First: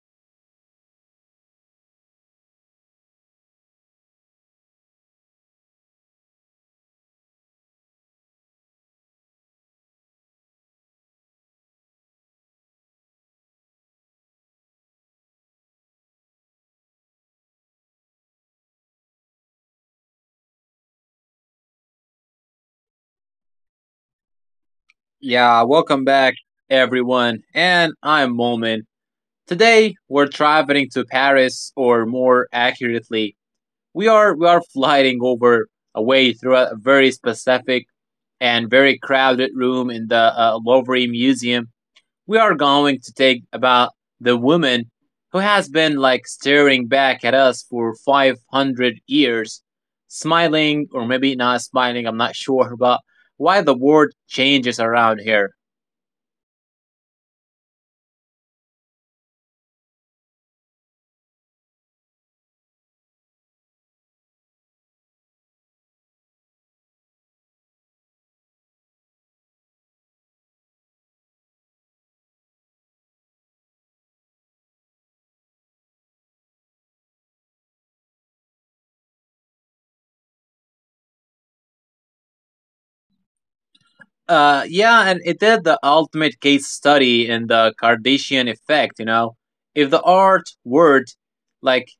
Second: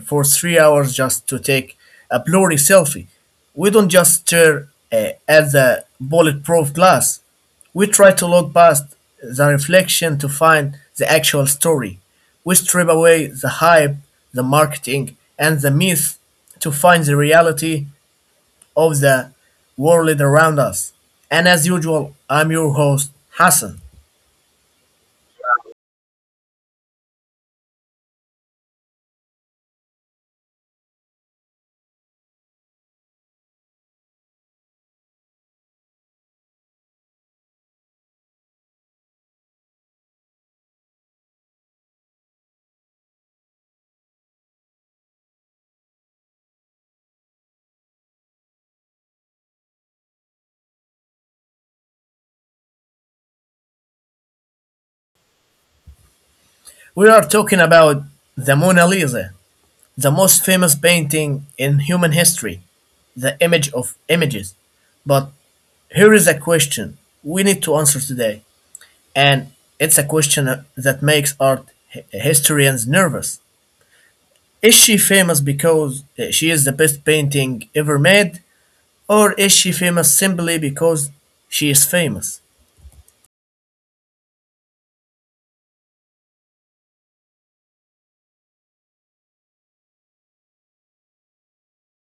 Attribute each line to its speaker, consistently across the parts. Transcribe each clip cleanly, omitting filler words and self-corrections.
Speaker 1: for 3 hours just to take a blurry selfie. We don't just stare at the bulletproof glass, we try to look past the reflection to find the actual story. We strip away the hype, the marketing, and the myth to find the reality of the world around us. And as usual, I'm your host, Hassan.
Speaker 2: Yeah, welcome back, everyone. And I'm Momin. Today we're traveling to Paris, or more accurately, we are flying over a way through a very specific and very crowded room in the Louvre Museum. We are going to take about the woman who has been like staring back at us for 500 years, smiling or maybe not smiling. I'm not sure about why the world changes around here.
Speaker 1: We are talking about the Mona Lisa, the most famous painting in human history, the image of images. But here is a question we need to answer today, and it's a question that makes art historians nervous. Is she famous because she is the best painting ever made, or is she famous simply because she is famous?
Speaker 2: Yeah, and it did the ultimate case study in the Kardashian effect, you know. If the art word, like,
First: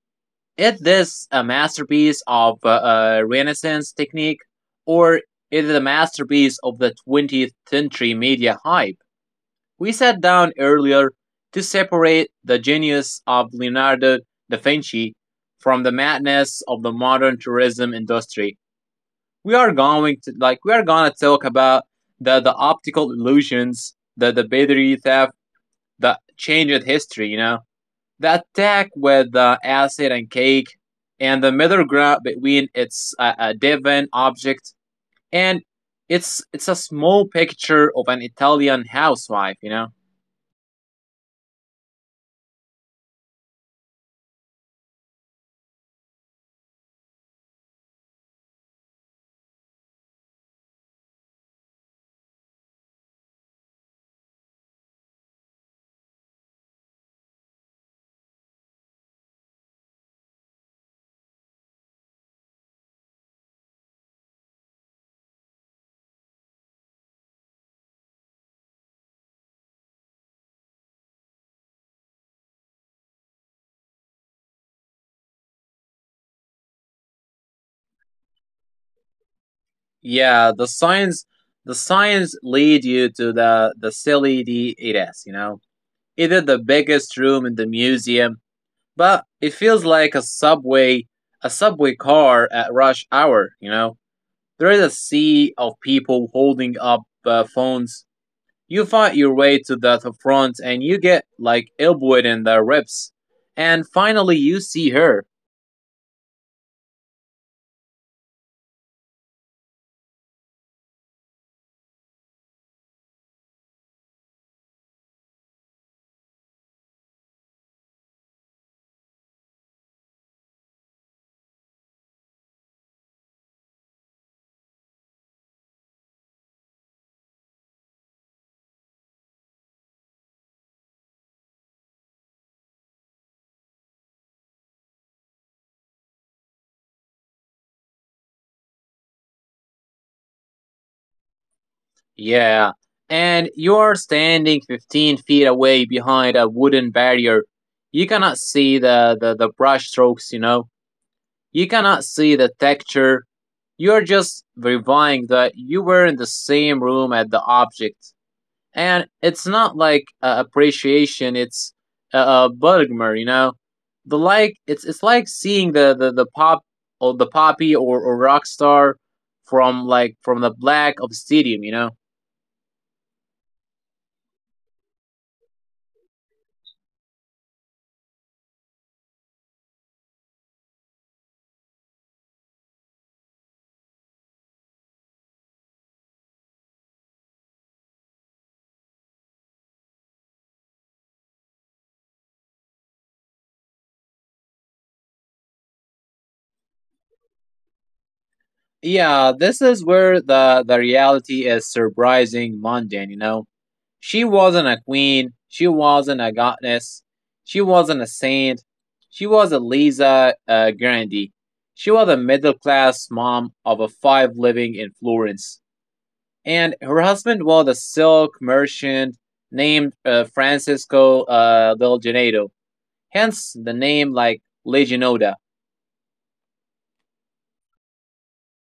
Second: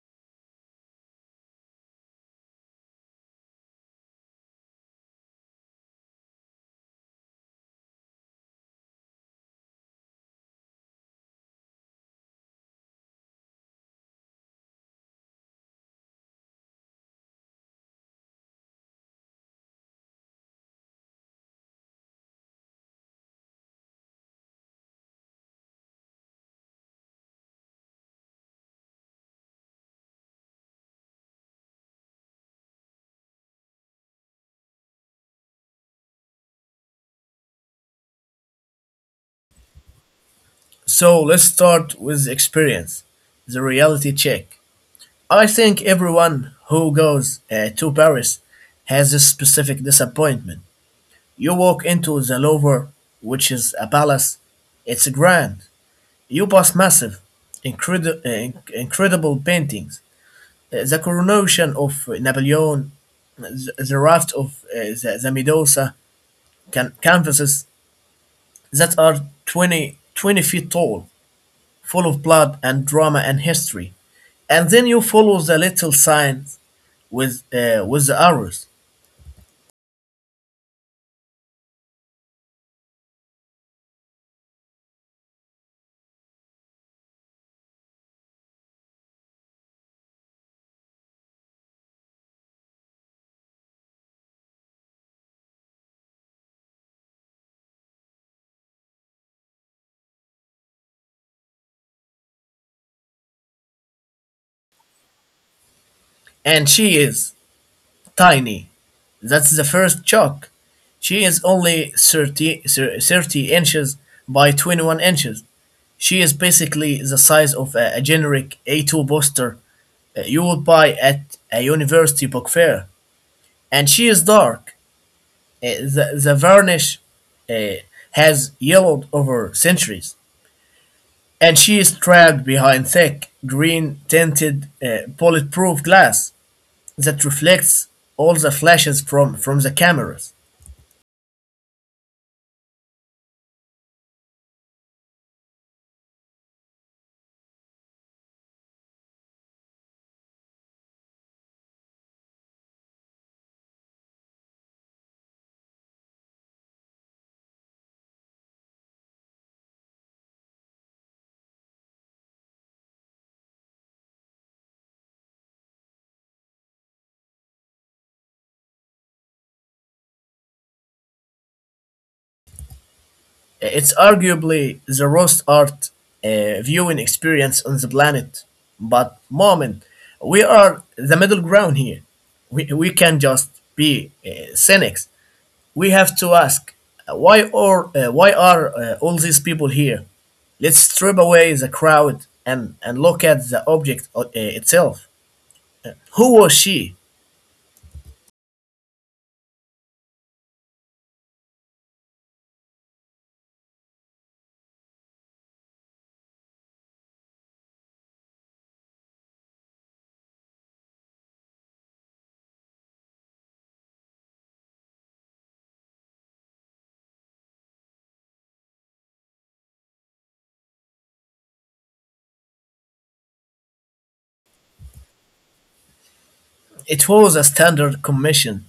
Speaker 2: is this a masterpiece of Renaissance technique, or is it a masterpiece of the 20th century media hype? We sat down earlier to separate the genius of Leonardo da Vinci from the madness of the modern tourism industry. We are going to like we are gonna talk about the optical illusions, the battery theft, the changed history. You know, the attack with the acid and cake, and the middle ground between its a Devon object and it's a small picture of an Italian housewife. You know,
Speaker 1: So let's start with experience, the reality check. I think everyone who goes to Paris has this specific disappointment. You walk into the Louvre, which is a palace, it's grand. You pass massive, incredible paintings. The coronation of Napoleon, the raft of the Medusa canvases that are 20 feet tall, full of blood and drama and history. And then you follow the little signs with with the arrows.
Speaker 2: yeah, the science lead you to the silly D it is. You know, either the biggest room in the museum, but it feels like a subway car at rush hour, you know. There is a sea of people holding up phones. You fight your way to the front and you get like elbowed in the ribs, and finally you see her.
Speaker 1: And she is tiny. That's the first shock. She is only 30 inches by 21 inches. She is basically the size of a generic A2 poster you would buy at a university book fair. And she is dark. The varnish uh, has yellowed over centuries. And she is trapped behind thick, green tinted, bulletproof glass that reflects all the flashes from the cameras.
Speaker 2: Yeah, and you are standing 15 feet away behind a wooden barrier. You cannot see the brush strokes, you know. You cannot see the texture. You're just verifying that you were in the same room at the object. And it's not like appreciation, it's a Bergmer, you know? The like it's like seeing the pop or the poppy, or rock star from like from the black of stadium, you know?
Speaker 1: It's arguably the worst art viewing experience on the planet. But, moment, we are the middle ground here. We can just be cynics. We have to ask why, or, why are all these people here? Let's strip away the crowd and look at the object itself. Who was she?
Speaker 2: Yeah, this is where the reality is surprising mundane, you know? She wasn't a queen. She wasn't a goddess. She wasn't a saint. She was a Lisa Grandi. She was a middle class mom of a five living in Florence. And her husband was a silk merchant named Francisco Del Genedo, hence the name like Legionoda.
Speaker 1: It was a standard commission.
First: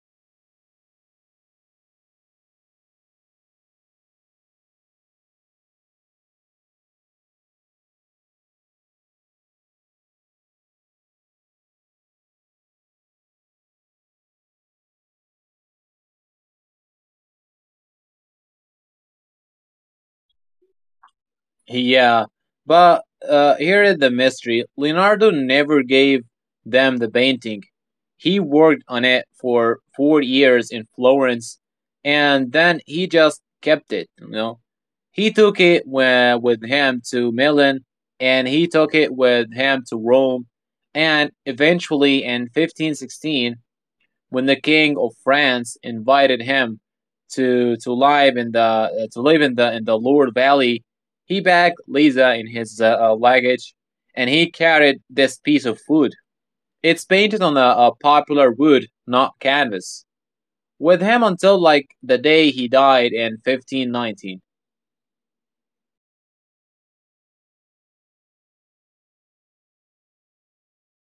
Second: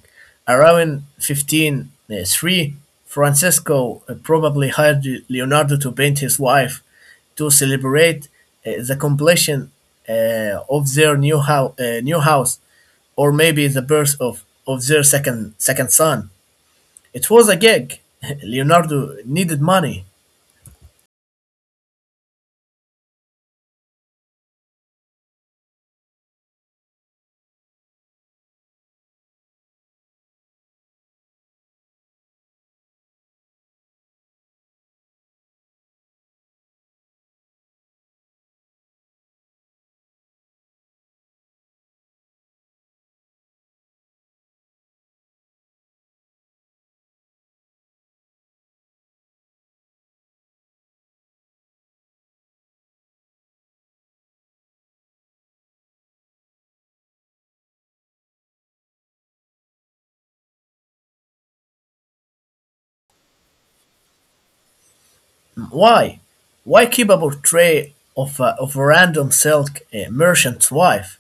Speaker 1: Around 1503, Francesco probably hired Leonardo to paint his wife to celebrate the completion of their new, new house, or maybe the birth of their second son. It was a gig. Leonardo needed money.
Speaker 2: Yeah, but here is the mystery. Leonardo never gave them the painting. He worked on it for 4 years in Florence, and then he just kept it. You know, he took it with him to Milan, and he took it with him to Rome, and eventually in 1516, when the king of France invited him to live in the Loire Valley, he bagged Lisa in his luggage, and he carried this piece of wood. It's painted on a popular wood, not canvas, with him until like the day he died in 1519.
Speaker 1: Why? Why keep a portrait of a random silk merchant's wife?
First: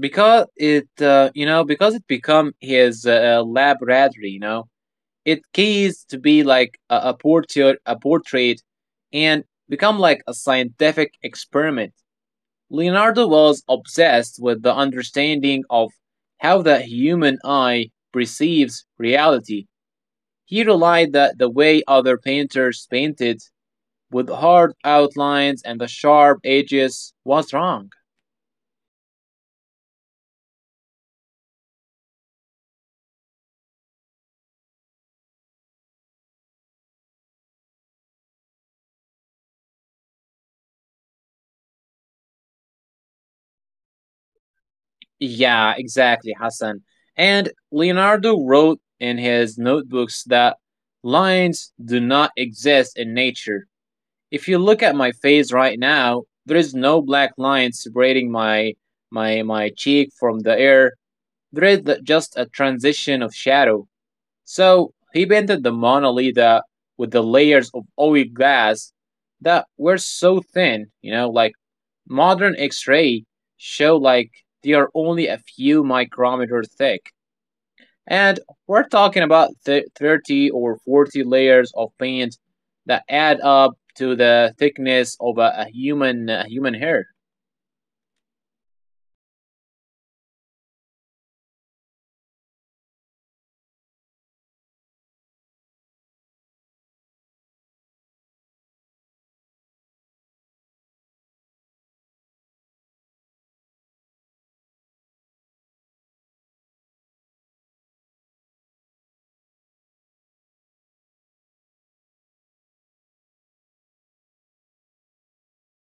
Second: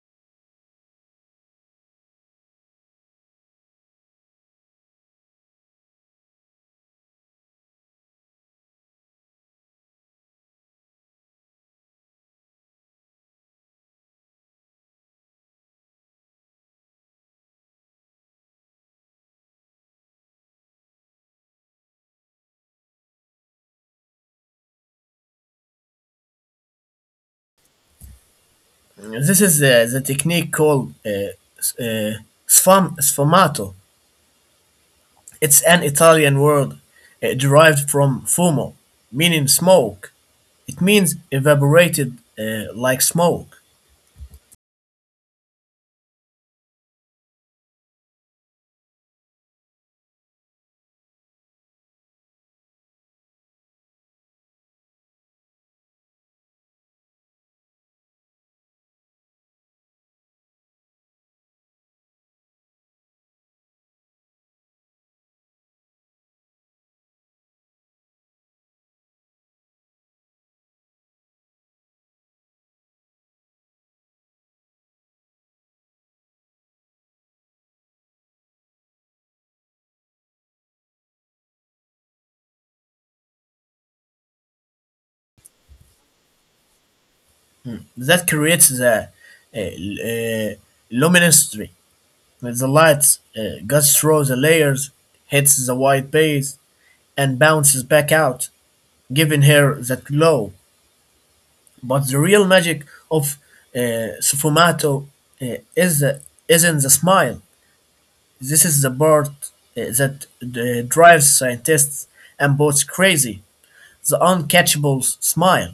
Speaker 2: Because it, you know, because it became his laboratory, you know, it keys to be like a portrait and become like a scientific experiment. Leonardo was obsessed with the understanding of how the human eye perceives reality. He relied that the way other painters painted with hard outlines and the sharp edges was wrong.
Speaker 1: This is the technique called s- uh, sfumato. It's an Italian word derived from fumo, meaning smoke. It means evaporated like smoke.
Speaker 2: Yeah, exactly, Hassan. And Leonardo wrote in his notebooks that lines do not exist in nature. If you look at my face right now, there is no black line separating my cheek from the air. There is just a transition of shadow. So he painted the Mona Lisa with the layers of oil glass that were so thin, you know, like modern X ray show like they are only a few micrometers thick. And we're talking about 30 or 40 layers of paint that add up to the thickness of a human hair.
Speaker 1: That creates the uh, l- uh, luminosity. The light goes through the layers, hits the white base, and bounces back out, giving her that glow. But the real magic of uh, sfumato uh, is the, isn't the smile. This is the part that drives scientists and boats crazy, the uncatchable smile.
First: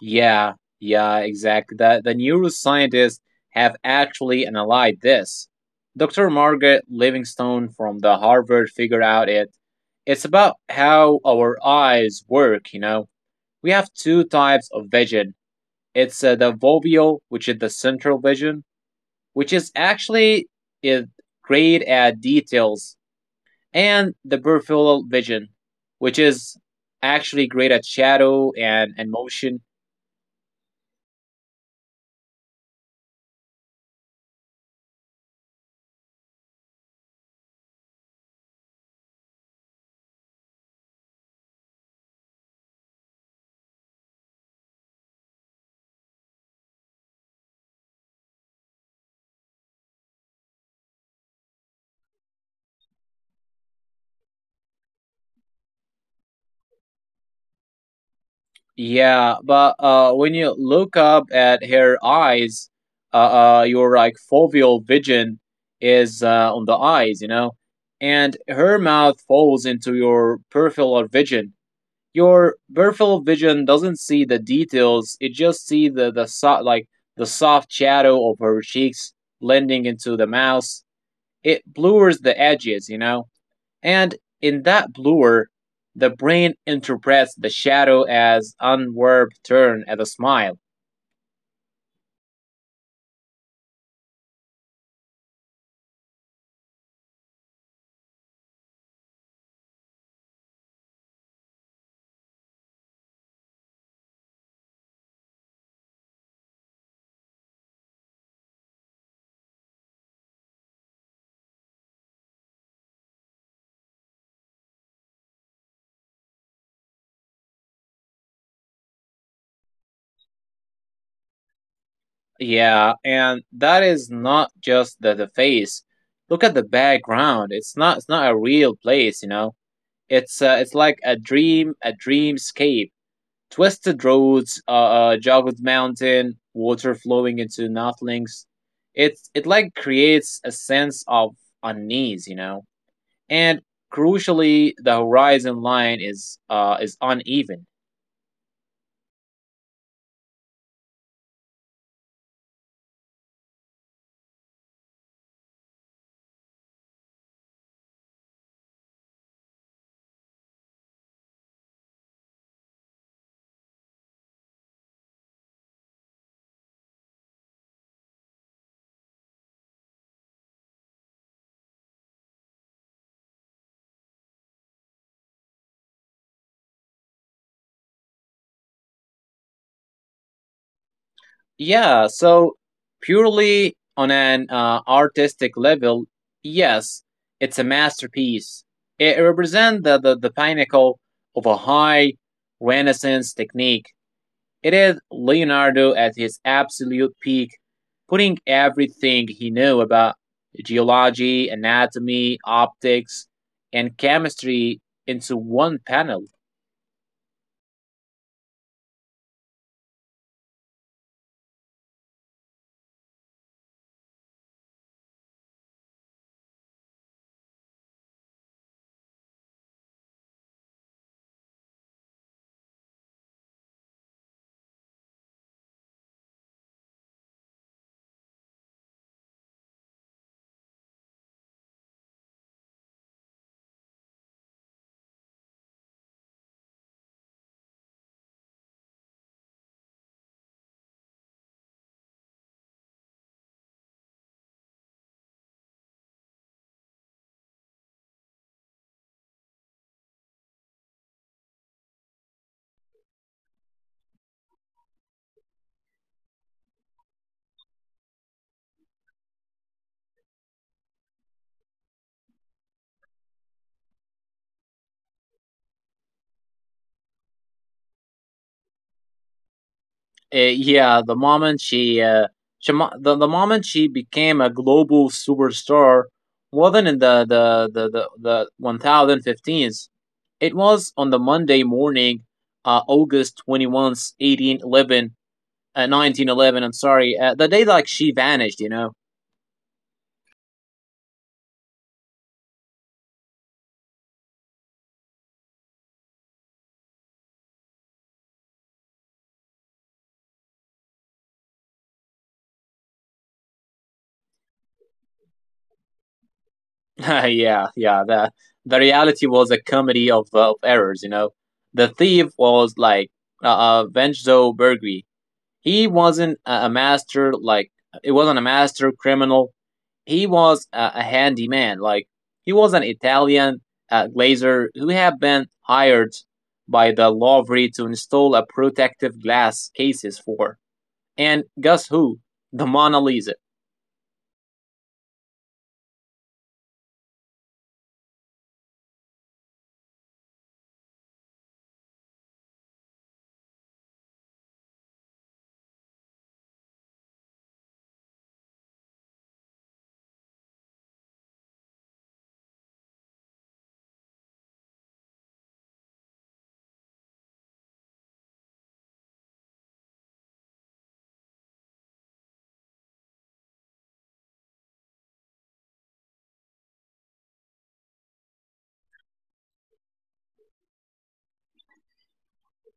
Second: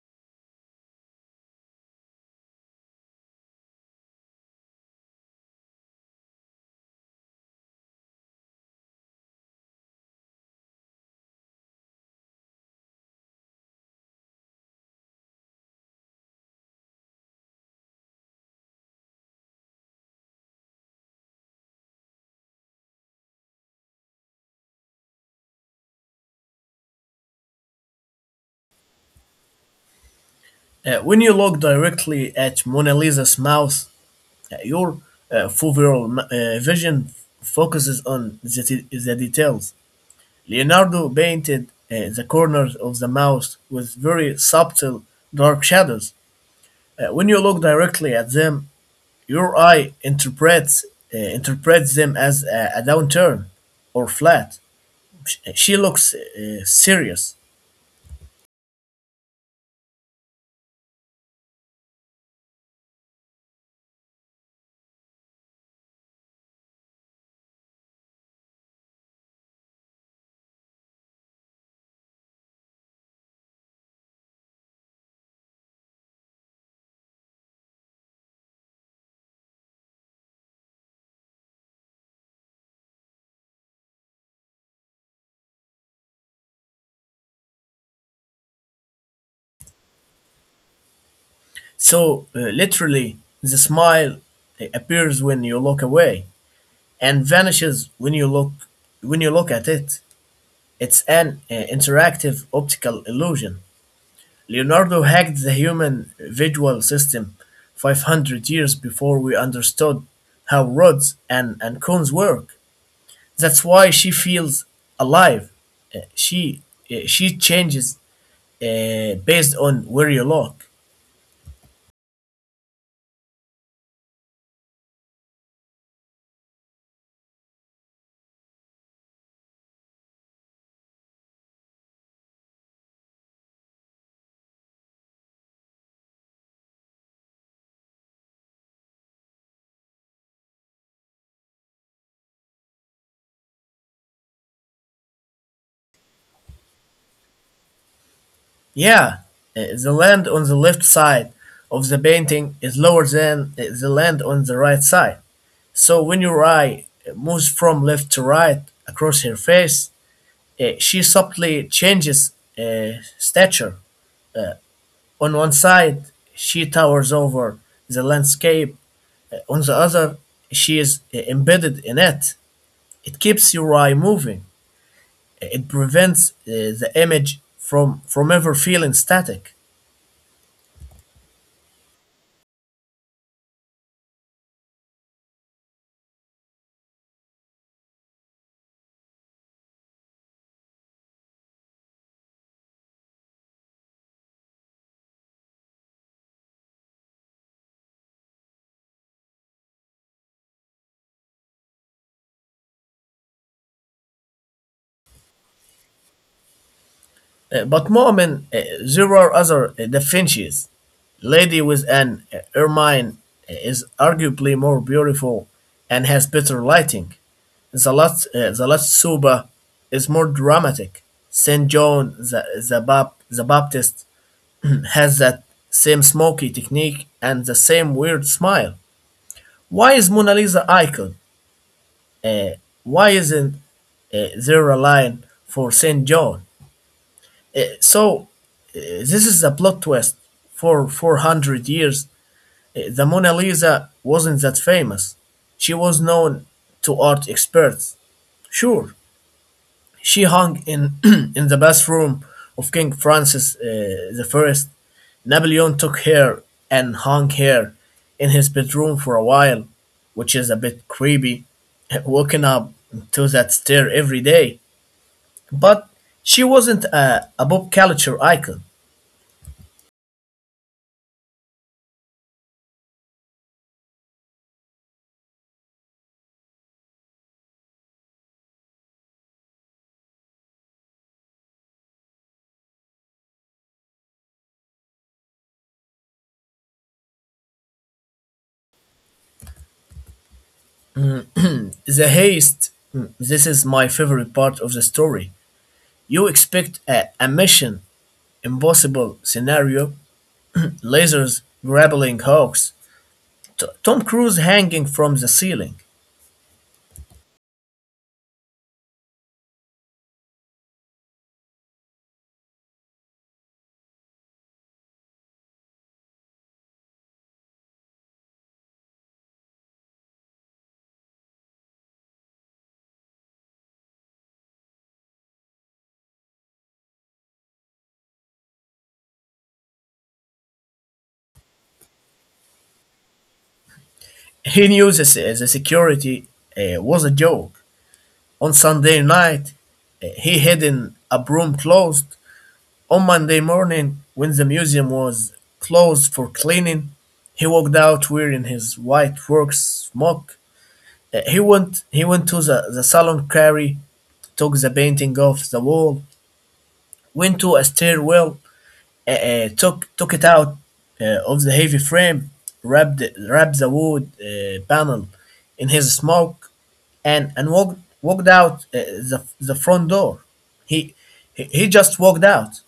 Speaker 2: Yeah, yeah, exactly. The neuroscientists have actually analyzed this. Dr. Margaret Livingstone from the Harvard figured out it. It's about how our eyes work, you know. We have two types of vision. It's the foveal, which is the central vision, which is actually is great at details, and the peripheral vision, which is actually great at shadow and motion.
Speaker 1: When you look directly at Mona Lisa's mouth, your foveal vision focuses on the details. Leonardo painted the corners of the mouth with very subtle dark shadows. When you look directly at them, your eye interprets them as a downturn or flat. She looks serious.
Speaker 2: Yeah, but when you look up at her eyes, your like foveal vision is on the eyes, you know, and her mouth falls into your peripheral vision. Your peripheral vision doesn't see the details, it just see like the soft shadow of her cheeks blending into the mouse. It blurs the edges, you know. And in that blur, the brain interprets the shadow as unwarped turn at a smile.
Speaker 1: So literally, the smile appears when you look away and vanishes when you look at it. It's an interactive optical illusion. Leonardo hacked the human visual system 500 years before we understood how rods and cones work. That's why she feels alive. Uh, She she changes based on where you look.
Speaker 2: Yeah, and that is not just the face. Look at the background. It's not, it's not a real place, you know. It's it's like a dream, a dreamscape. Twisted roads, jagged mountain, water flowing into nothings. It like creates a sense of unease, you know. And crucially, the horizon line is uneven.
Speaker 1: Yeah, the land on the left side of the painting is lower than the land on the right side. So when your eye moves from left to right across her face, she subtly changes uh, stature. On one side, she towers over the landscape. On the other, she is embedded in it. It keeps your eye moving. It prevents the image from ever feeling static.
Speaker 2: Yeah, so purely on an artistic level, yes, it's a masterpiece. It represents the pinnacle of a high Renaissance technique. It is Leonardo at his absolute peak, putting everything he knew about geology, anatomy, optics, and chemistry into one panel.
Speaker 1: But Mu'min, there are other Da Vinci's. Lady with an ermine is arguably more beautiful and has better lighting. The last Suba is more dramatic. St. John the Baptist has that same smoky technique and the same weird smile. Why is Mona Lisa icon? Uh, why isn't zero line for Saint John? So this is the plot twist. For 400 years, the Mona Lisa wasn't that famous. She was known to art experts. Sure, she hung in in the bathroom of King Francis the First. Napoleon took her and hung her in his bedroom for a while, which is a bit creepy. Waking up to that stare every day. But she wasn't a pop culture icon.
Speaker 2: Yeah, the moment she the moment she became a global superstar wasn't in the 1015s. It was on the Monday morning, August 21st, 1811, 1911. I'm sorry. The day like she vanished, you know.
Speaker 1: Mm, the haste, this is my favorite part of the story. You expect a mission impossible scenario, lasers grappling hooks, Tom Cruise hanging from the ceiling.
Speaker 2: Yeah. The reality was a comedy of errors, you know. The thief was like Venzo Bergri. He wasn't a master like it wasn't a master criminal. He was a handyman. Like he was an Italian glazer who had been hired by the Louvre to install a protective glass cases for. And guess who? The Mona Lisa.
Speaker 1: He knew the security was a joke. On Sunday night, he hid in a room closed. On Monday morning, when the museum was closed for cleaning, he walked out wearing his white work smock. He went to the salon quarry, took the painting off the wall, went to a stairwell, took it out of the heavy frame, wrapped wrapped the wood panel in his smock, and walked out the front door. He he just walked out.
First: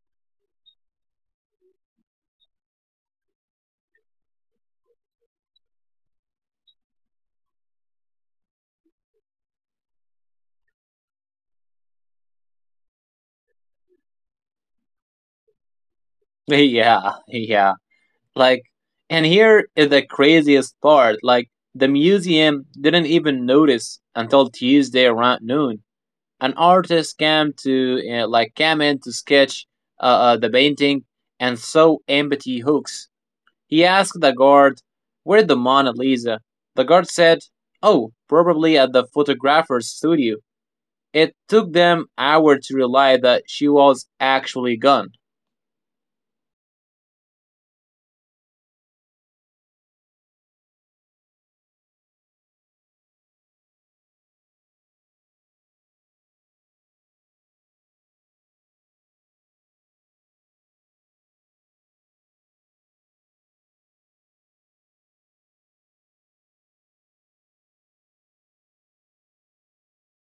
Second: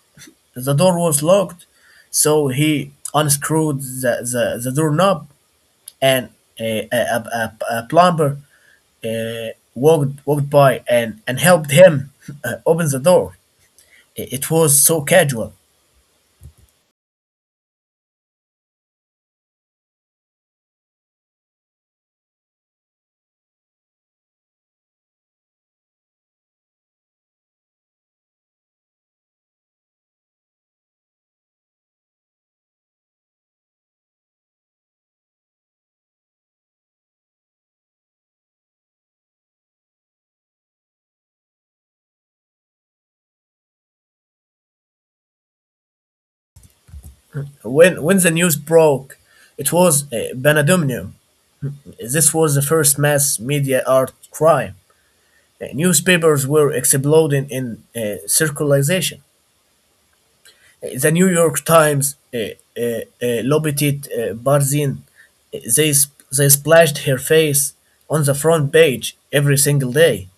Speaker 1: The door was locked, so he unscrewed the doorknob and a plumber uh, walked by and helped him open the door. It was so casual.
Speaker 2: Yeah. Like, and here is the craziest part. Like, the museum didn't even notice until Tuesday around noon. An artist came to, came in to sketch the painting and saw empty hooks. He asked the guard, "Where the Mona Lisa?" The guard said, "Oh, probably at the photographer's studio." It took them hours to realize that she was actually gone.
Speaker 1: When the news broke, it was Benadumnium. This was the first mass media art crime. Newspapers were exploding in circulation. The New York Times lobbied Barzin. They splashed her face on the front page every single day.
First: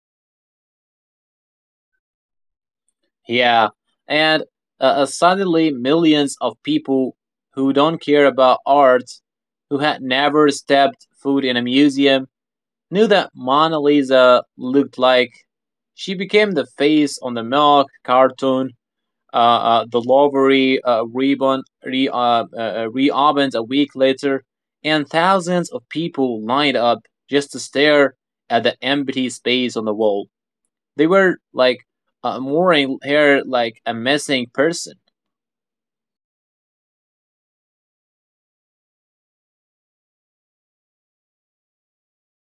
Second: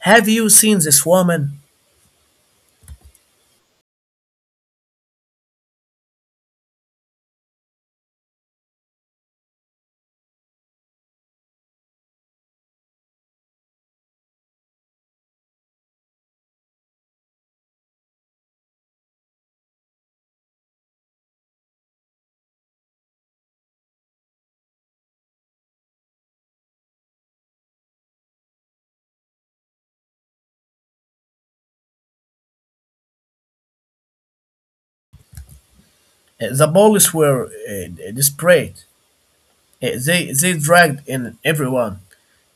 Speaker 1: Have you seen this woman?
Speaker 2: Yeah, and suddenly millions of people who don't care about art, who had never stepped foot in a museum, knew that Mona Lisa looked like. She became the face on the milk cartoon. Uh, the Lovery ribbon reopened a week later, and thousands of people lined up just to stare at the empty space on the wall. They were like mooring her like a missing person.
Speaker 1: The police were desperate. They dragged in everyone.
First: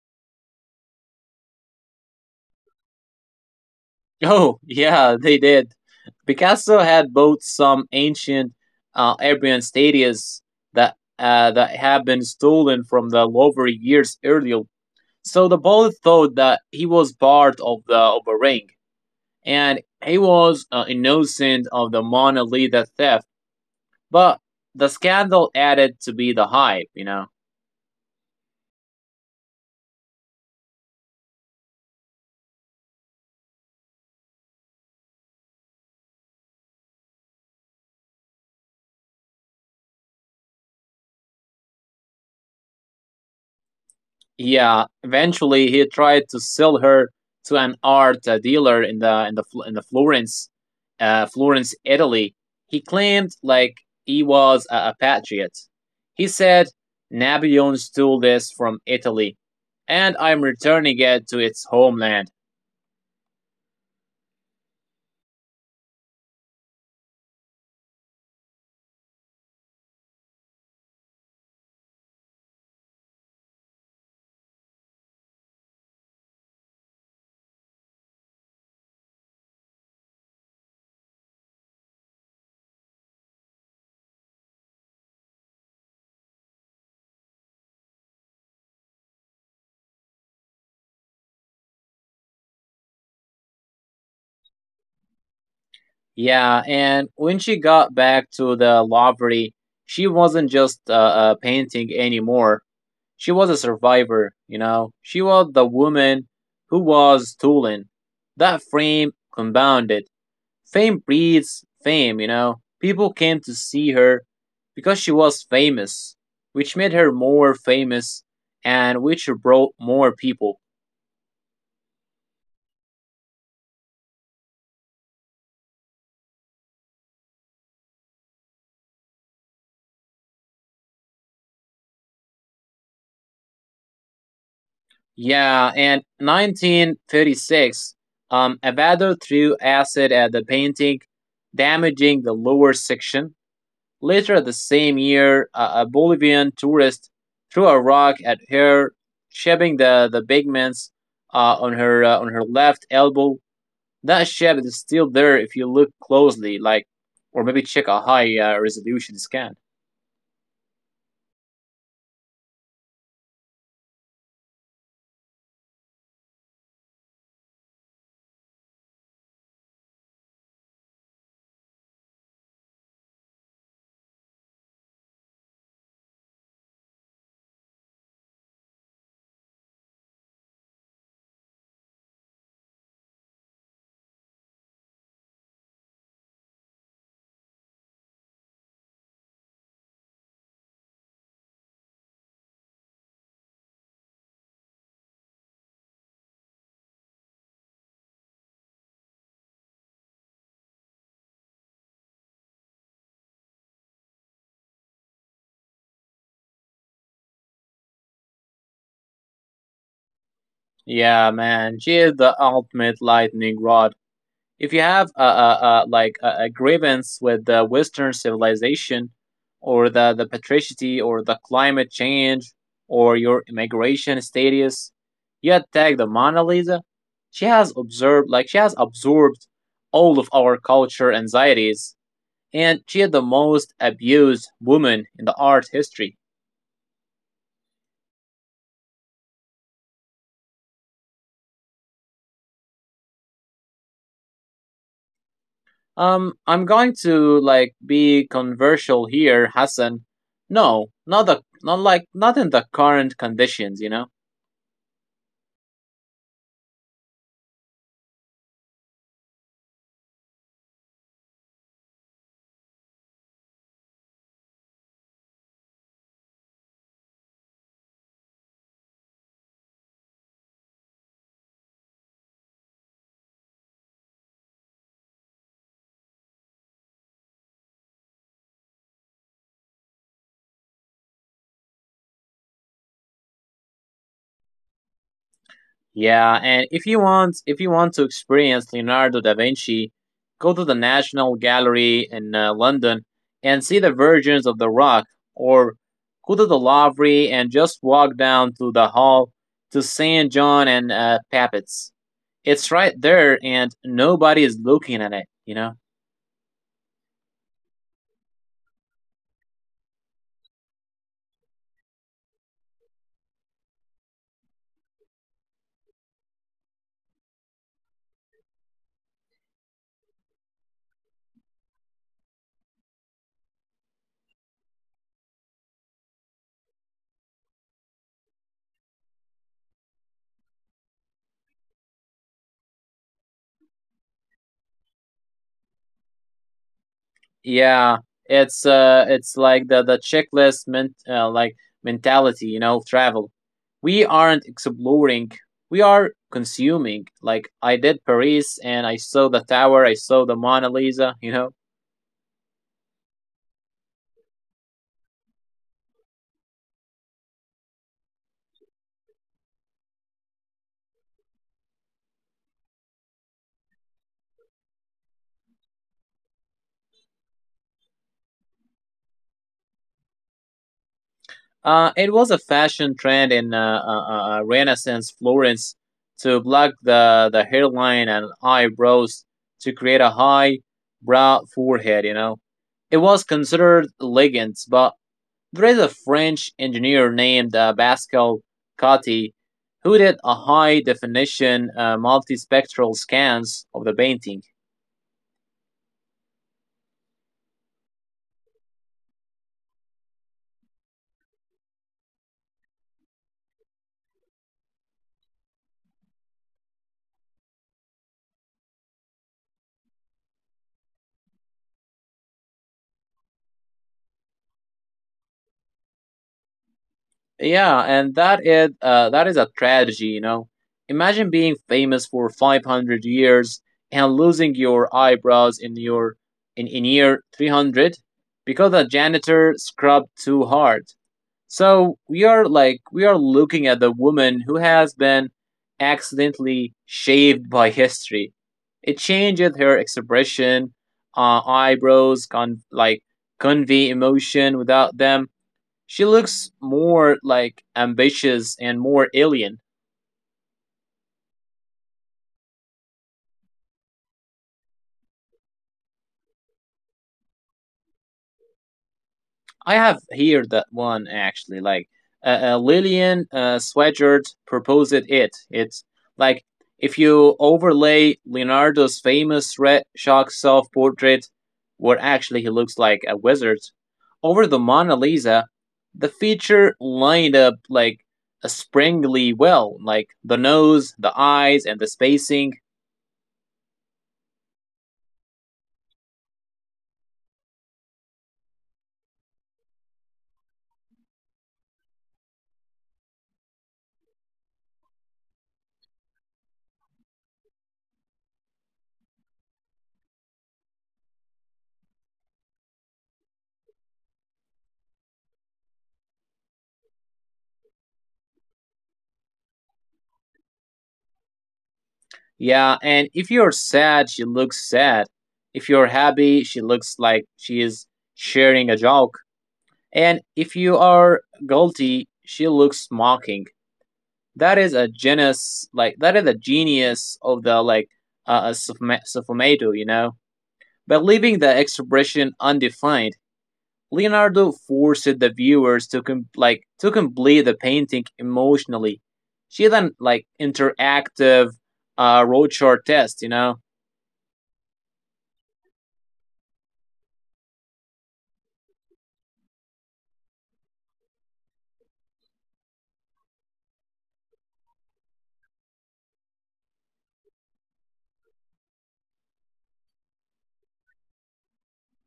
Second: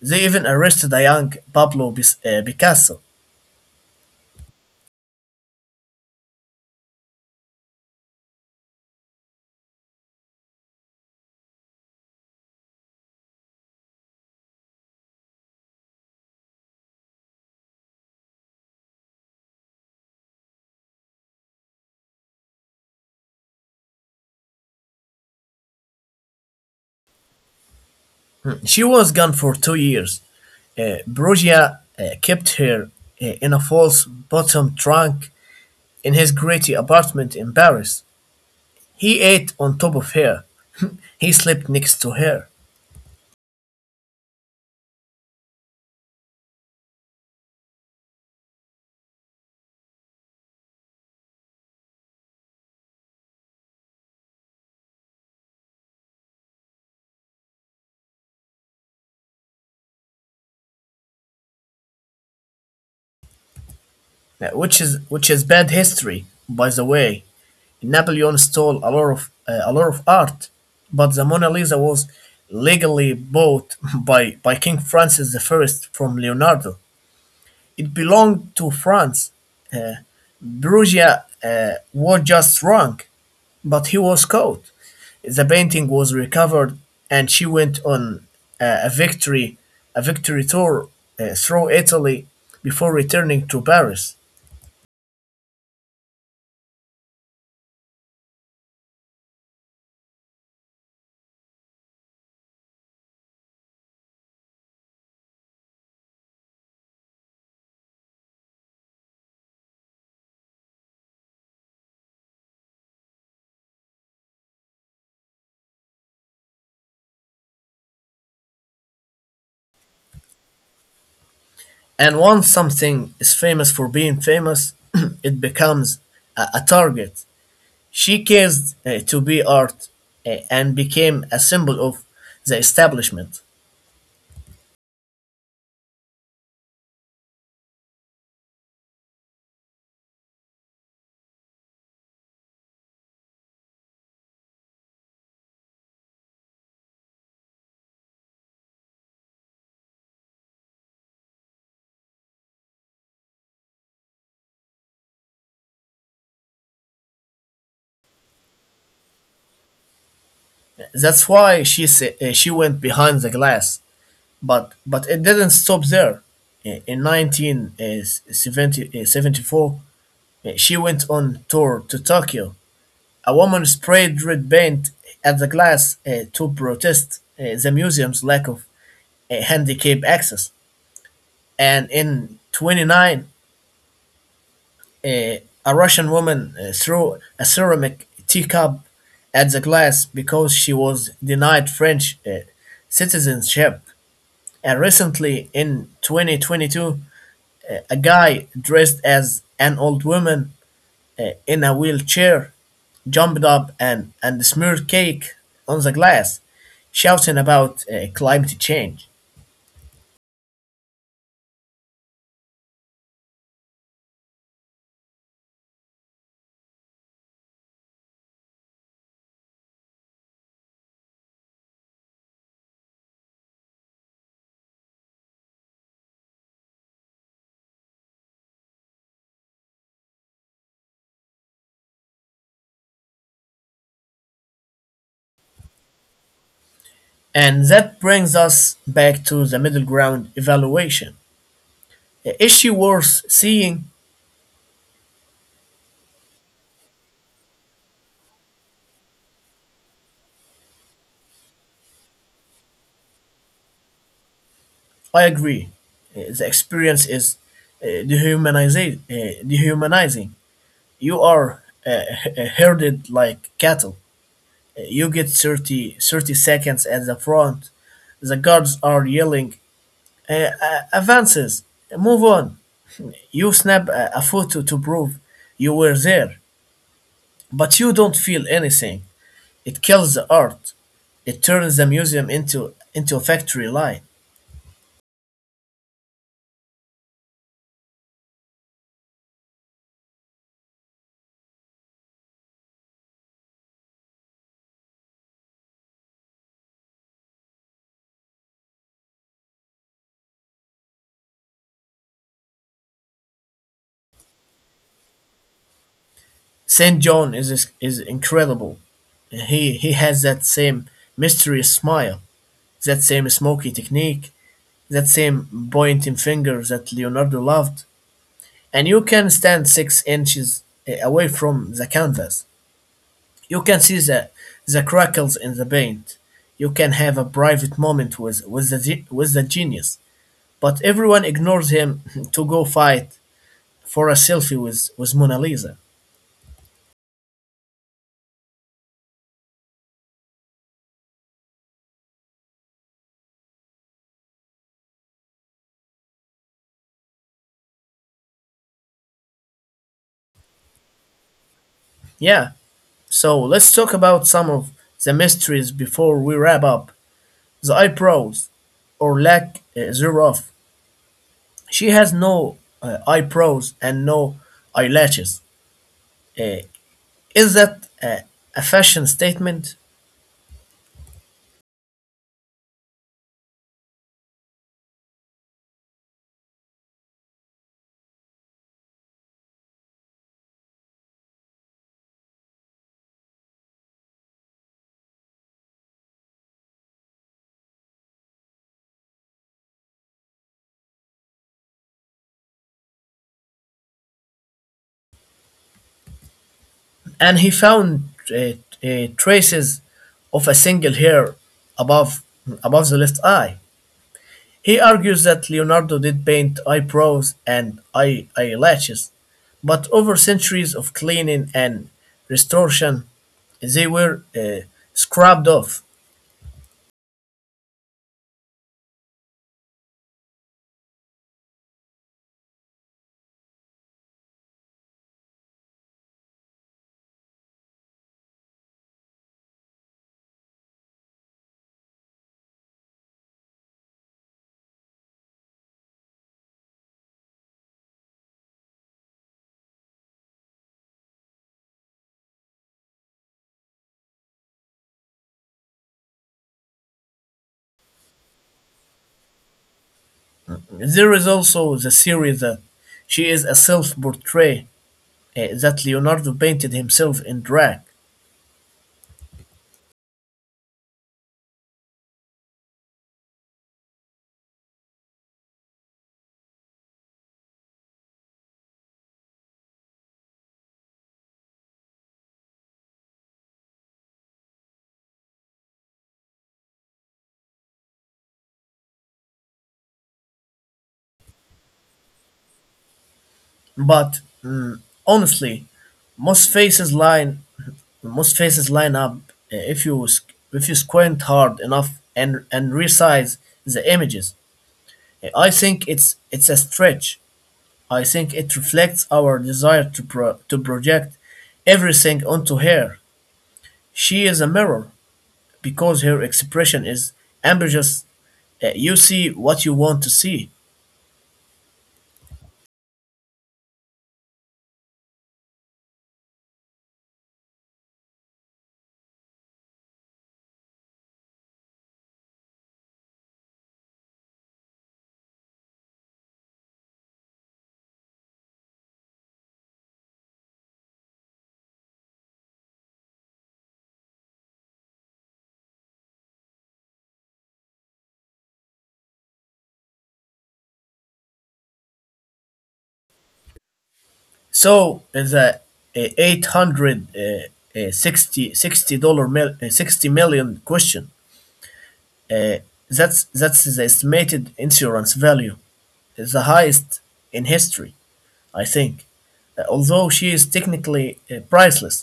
Speaker 1: They even arrested a young Pablo Picasso.
Speaker 2: Oh, yeah, they did. Picasso had bought some ancient Arabian statues that had been stolen from the Louvre years earlier. So the boy thought that he was part of the of a ring, and he was innocent of the Mona Lisa theft. But the scandal added to be the hype, you know.
Speaker 1: She was gone for 2 years. Brugia kept her in a false bottom trunk in his gritty apartment in Paris. He ate on top of her. He slept next to her,
Speaker 2: Yeah, eventually he tried to sell her to an art dealer in the Florence, Florence, Italy. He claimed like he was a patriot. He said Napoleon stole this from Italy, and I'm returning it to its homeland.
Speaker 1: which is bad history, by the way. Napoleon stole a lot of art, but the Mona Lisa was legally bought by King Francis I from Leonardo. It belonged to France. Uh, Perugia was just wrong. But he was caught. The painting was recovered, and she went on uh, a victory a victory tour through Italy before returning to Paris.
Speaker 2: Yeah, and when she got back to the Louvre, she wasn't just a painting anymore. She was a survivor, you know. She was the woman who was stolen. That frame compounded. Fame breeds fame, you know. People came to see her because she was famous, which made her more famous and which brought more people.
Speaker 1: And once something is famous for being famous, it becomes a target. She cares to be art and became a symbol of the establishment.
Speaker 2: Yeah, and 1936, a Avado threw acid at the painting, damaging the lower section. Later the same year, a Bolivian tourist threw a rock at her, shaping the pigments on her left elbow. That shape is still there if you look closely, like, or maybe check a high resolution scan.
Speaker 1: That's why she went behind the glass. But it didn't stop there. In 1974, she went on tour to Tokyo. A woman sprayed red paint at the glass to protest the museum's lack of handicap access. And in 29, uh, a Russian woman threw a ceramic teacup at the glass because she was denied French citizenship. And recently, in 2022, a guy dressed as an old woman in a wheelchair jumped up and smeared cake on the glass, shouting about climate change.
Speaker 2: Yeah, man, she is the ultimate lightning rod if you have a grievance with the Western civilization, or the patricity, or the climate change, or your immigration status, you attack the Mona Lisa. She has observed, like, she has absorbed, all of our culture anxieties, and she is the most abused woman in the art history.
Speaker 1: And that brings us back to the middle ground evaluation. Is she worth seeing?
Speaker 2: I'm going to like be controversial here, Hassan. No, not the not like not in the current conditions, you know.
Speaker 1: I agree. The experience is dehumanizing. You are herded like cattle. You get 30 seconds at the front. The guards are yelling, advances, move on." You snap a photo to prove you were there, but you don't feel anything. It kills the art. It turns the museum into a factory line.
Speaker 2: Yeah, and if you want to experience Leonardo da Vinci, go to the National Gallery in London and see the versions of the rock, or go to the Louvre and just walk down to the hall to St. John and Papitz. It's right there and nobody is looking at it, you know?
Speaker 1: Saint John is incredible. He has that same mysterious smile, that same smoky technique, that same pointing finger that Leonardo loved. And you can stand 6 inches away from the canvas. You can see the crackles in the paint. You can have a private moment with the genius. But everyone ignores him to go fight for a selfie with Mona Lisa.
Speaker 2: Yeah, it's like the checklist ment like mentality, you know, of travel. We aren't exploring; we are consuming. Like I did Paris, and I saw the tower, I saw the Mona Lisa. You know,
Speaker 1: Yeah, so let's talk about some of the mysteries before we wrap up. The eyebrows, or lack thereof. She has no eyebrows and no eyelashes. Uh, Is that a fashion statement?
Speaker 2: it was a fashion trend in Renaissance Florence to block the hairline and eyebrows to create a high brow forehead. You know, it was considered elegant, but there is a French engineer named Pascal Coty who did a high definition multispectral scans of the painting.
Speaker 1: And he found uh, traces of a single hair above, above the left eye. He argues that Leonardo did paint eyebrows and eyelashes, but over centuries of cleaning and restoration, they were scrubbed off.
Speaker 2: Yeah, and that is a tragedy, you know. Imagine being famous for 500 years and losing your eyebrows in your in year 300 because a janitor scrubbed too hard. So we are looking at the woman who has been accidentally shaved by history. It changes her expression, eyebrows, convey emotion without them she looks more like ambitious and more alien.
Speaker 1: There is also the theory that she is a self portrait that Leonardo painted himself in drag.
Speaker 2: I have here that one actually. Like Lillian Swagert proposed it. It's like if you overlay Leonardo's famous red chalk self-portrait, where actually he looks like a wizard, over the Mona Lisa, the feature lined up like a springly well, like the nose, the eyes, and the spacing.
Speaker 1: But honestly, most faces line most faces line up uh, if you s- if you squint hard enough and resize the images. I think it's a stretch. I think it reflects our desire to project everything onto her. She is a mirror because her expression is ambiguous. You see what you want to see.
Speaker 2: Yeah, and if you're sad, she looks sad. If you're happy, she looks like she is sharing a joke. And if you are guilty, she looks mocking. That is a genius, like that is the genius of the suffumato, you know. By leaving the expression undefined, Leonardo forced the viewers to complete the painting emotionally. She then like interactive road chart test, you know.
Speaker 1: So the eight hundred dollars mil, 60 million question, uh, that's the estimated insurance value. It's the highest in history, I think. Although she is technically priceless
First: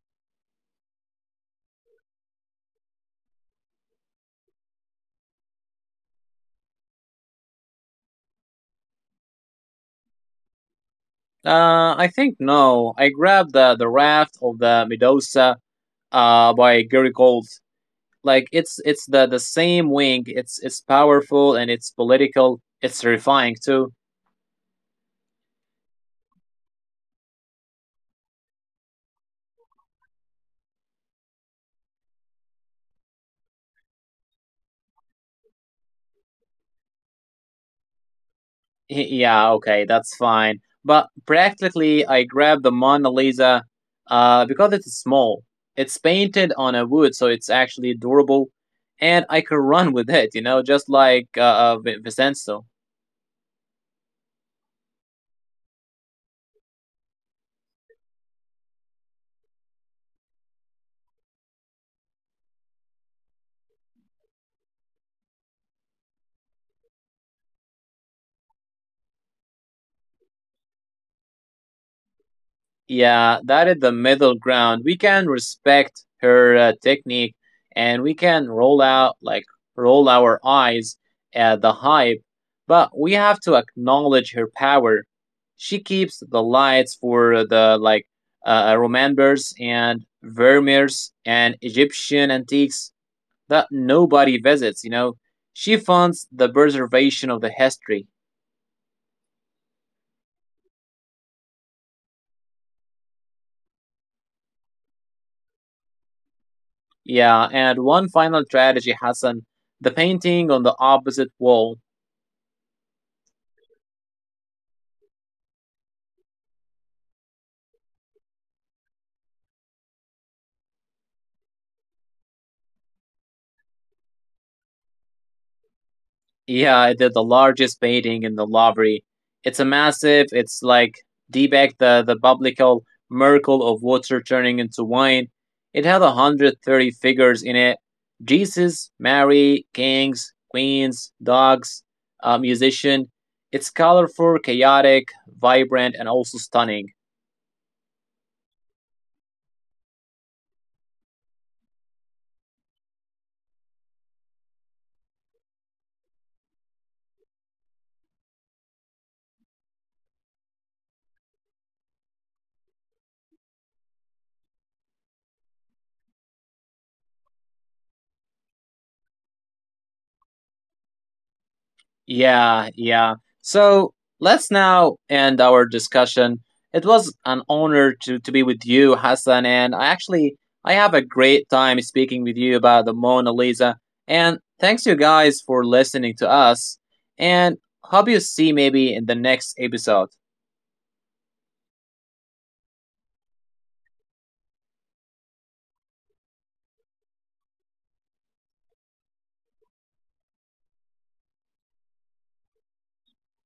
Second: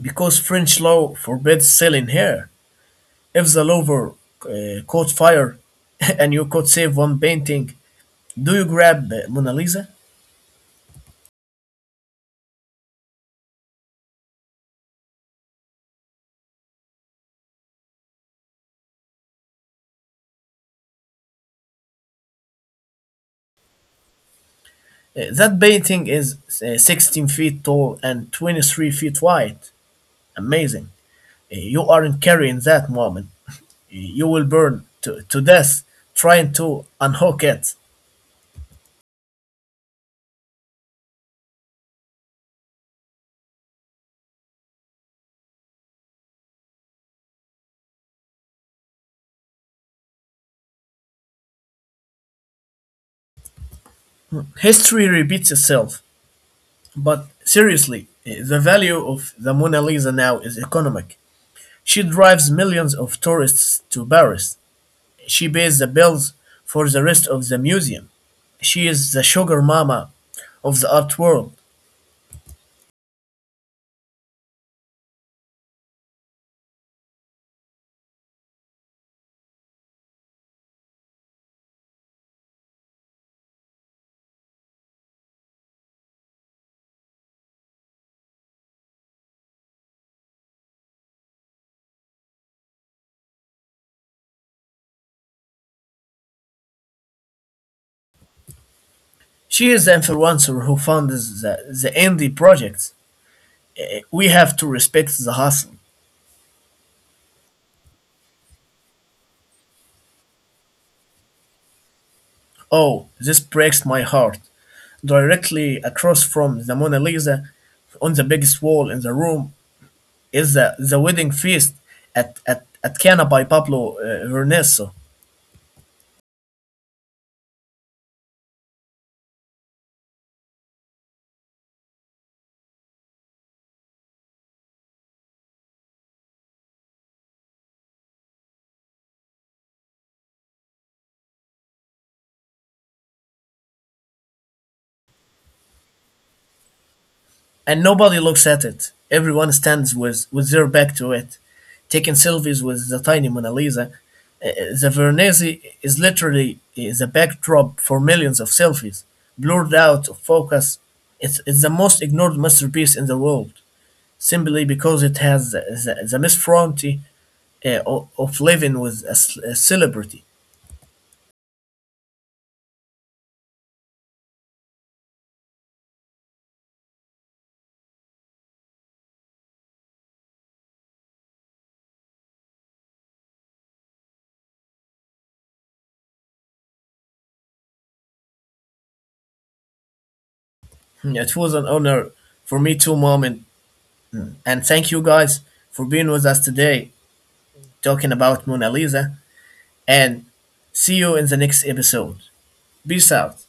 Speaker 1: because French law forbids selling her. If the lover caught fire and you could save one painting, do you grab Mona Lisa?
Speaker 2: I think no. I grabbed the Raft of the Medusa by Gary Gold. Like it's the same wing. It's powerful and it's political. It's terrifying too.
Speaker 1: That painting is 16 feet tall and 23 feet wide. Amazing. You aren't carrying that moment. You will burn to death trying to unhook it.
Speaker 2: Yeah, okay, that's fine. But practically, I grabbed the Mona Lisa because it's small. It's painted on a wood, so it's actually durable, and I could run with it. You know, just like Vincenzo.
Speaker 1: History repeats itself. But seriously, the value of the Mona Lisa now is economic. She drives millions of tourists to Paris. She pays the bills for the rest of the museum. She is the sugar mama of the art world.
Speaker 2: Yeah, that is the middle ground. We can respect her technique and we can roll out, like, roll our eyes at the hype, but we have to acknowledge her power. She keeps the lights for the, like, Romanbers and Vermeers and Egyptian antiques that nobody visits, you know. She funds the preservation of the history.
Speaker 1: She is the influencer who funds the indie projects. We have to respect the hustle.
Speaker 2: Yeah, and one final tragedy, Hassan. The painting on the opposite wall.
Speaker 1: Oh, this breaks my heart. Directly across from the Mona Lisa, on the biggest wall in the room, is the wedding feast at Cana by Pablo Vernesso.
Speaker 2: Yeah, the largest painting in the Louvre. It's a massive, it's like Deepak, the biblical miracle of water turning into wine. It had 130 figures in it Jesus, Mary, kings, queens, dogs, a musician. It's colorful, chaotic, vibrant, and also stunning.
Speaker 1: And nobody looks at it. Everyone stands with their back to it, taking selfies with the tiny Mona Lisa. Uh, the Veronese is literally the backdrop for millions of selfies, blurred out of focus. It's the most ignored masterpiece in the world, simply because it has the misfronty of living with a celebrity.
Speaker 2: Yeah, yeah. So let's now end our discussion. It was an honor to be with you, Hassan, and I actually I have a great time speaking with you about the Mona Lisa. And thanks you guys for listening to us. And hope you see maybe in the next episode.
Speaker 1: It was an honor for me too, mom, and thank you guys for being with us today talking about Mona Lisa. And see you in the next episode. Peace out.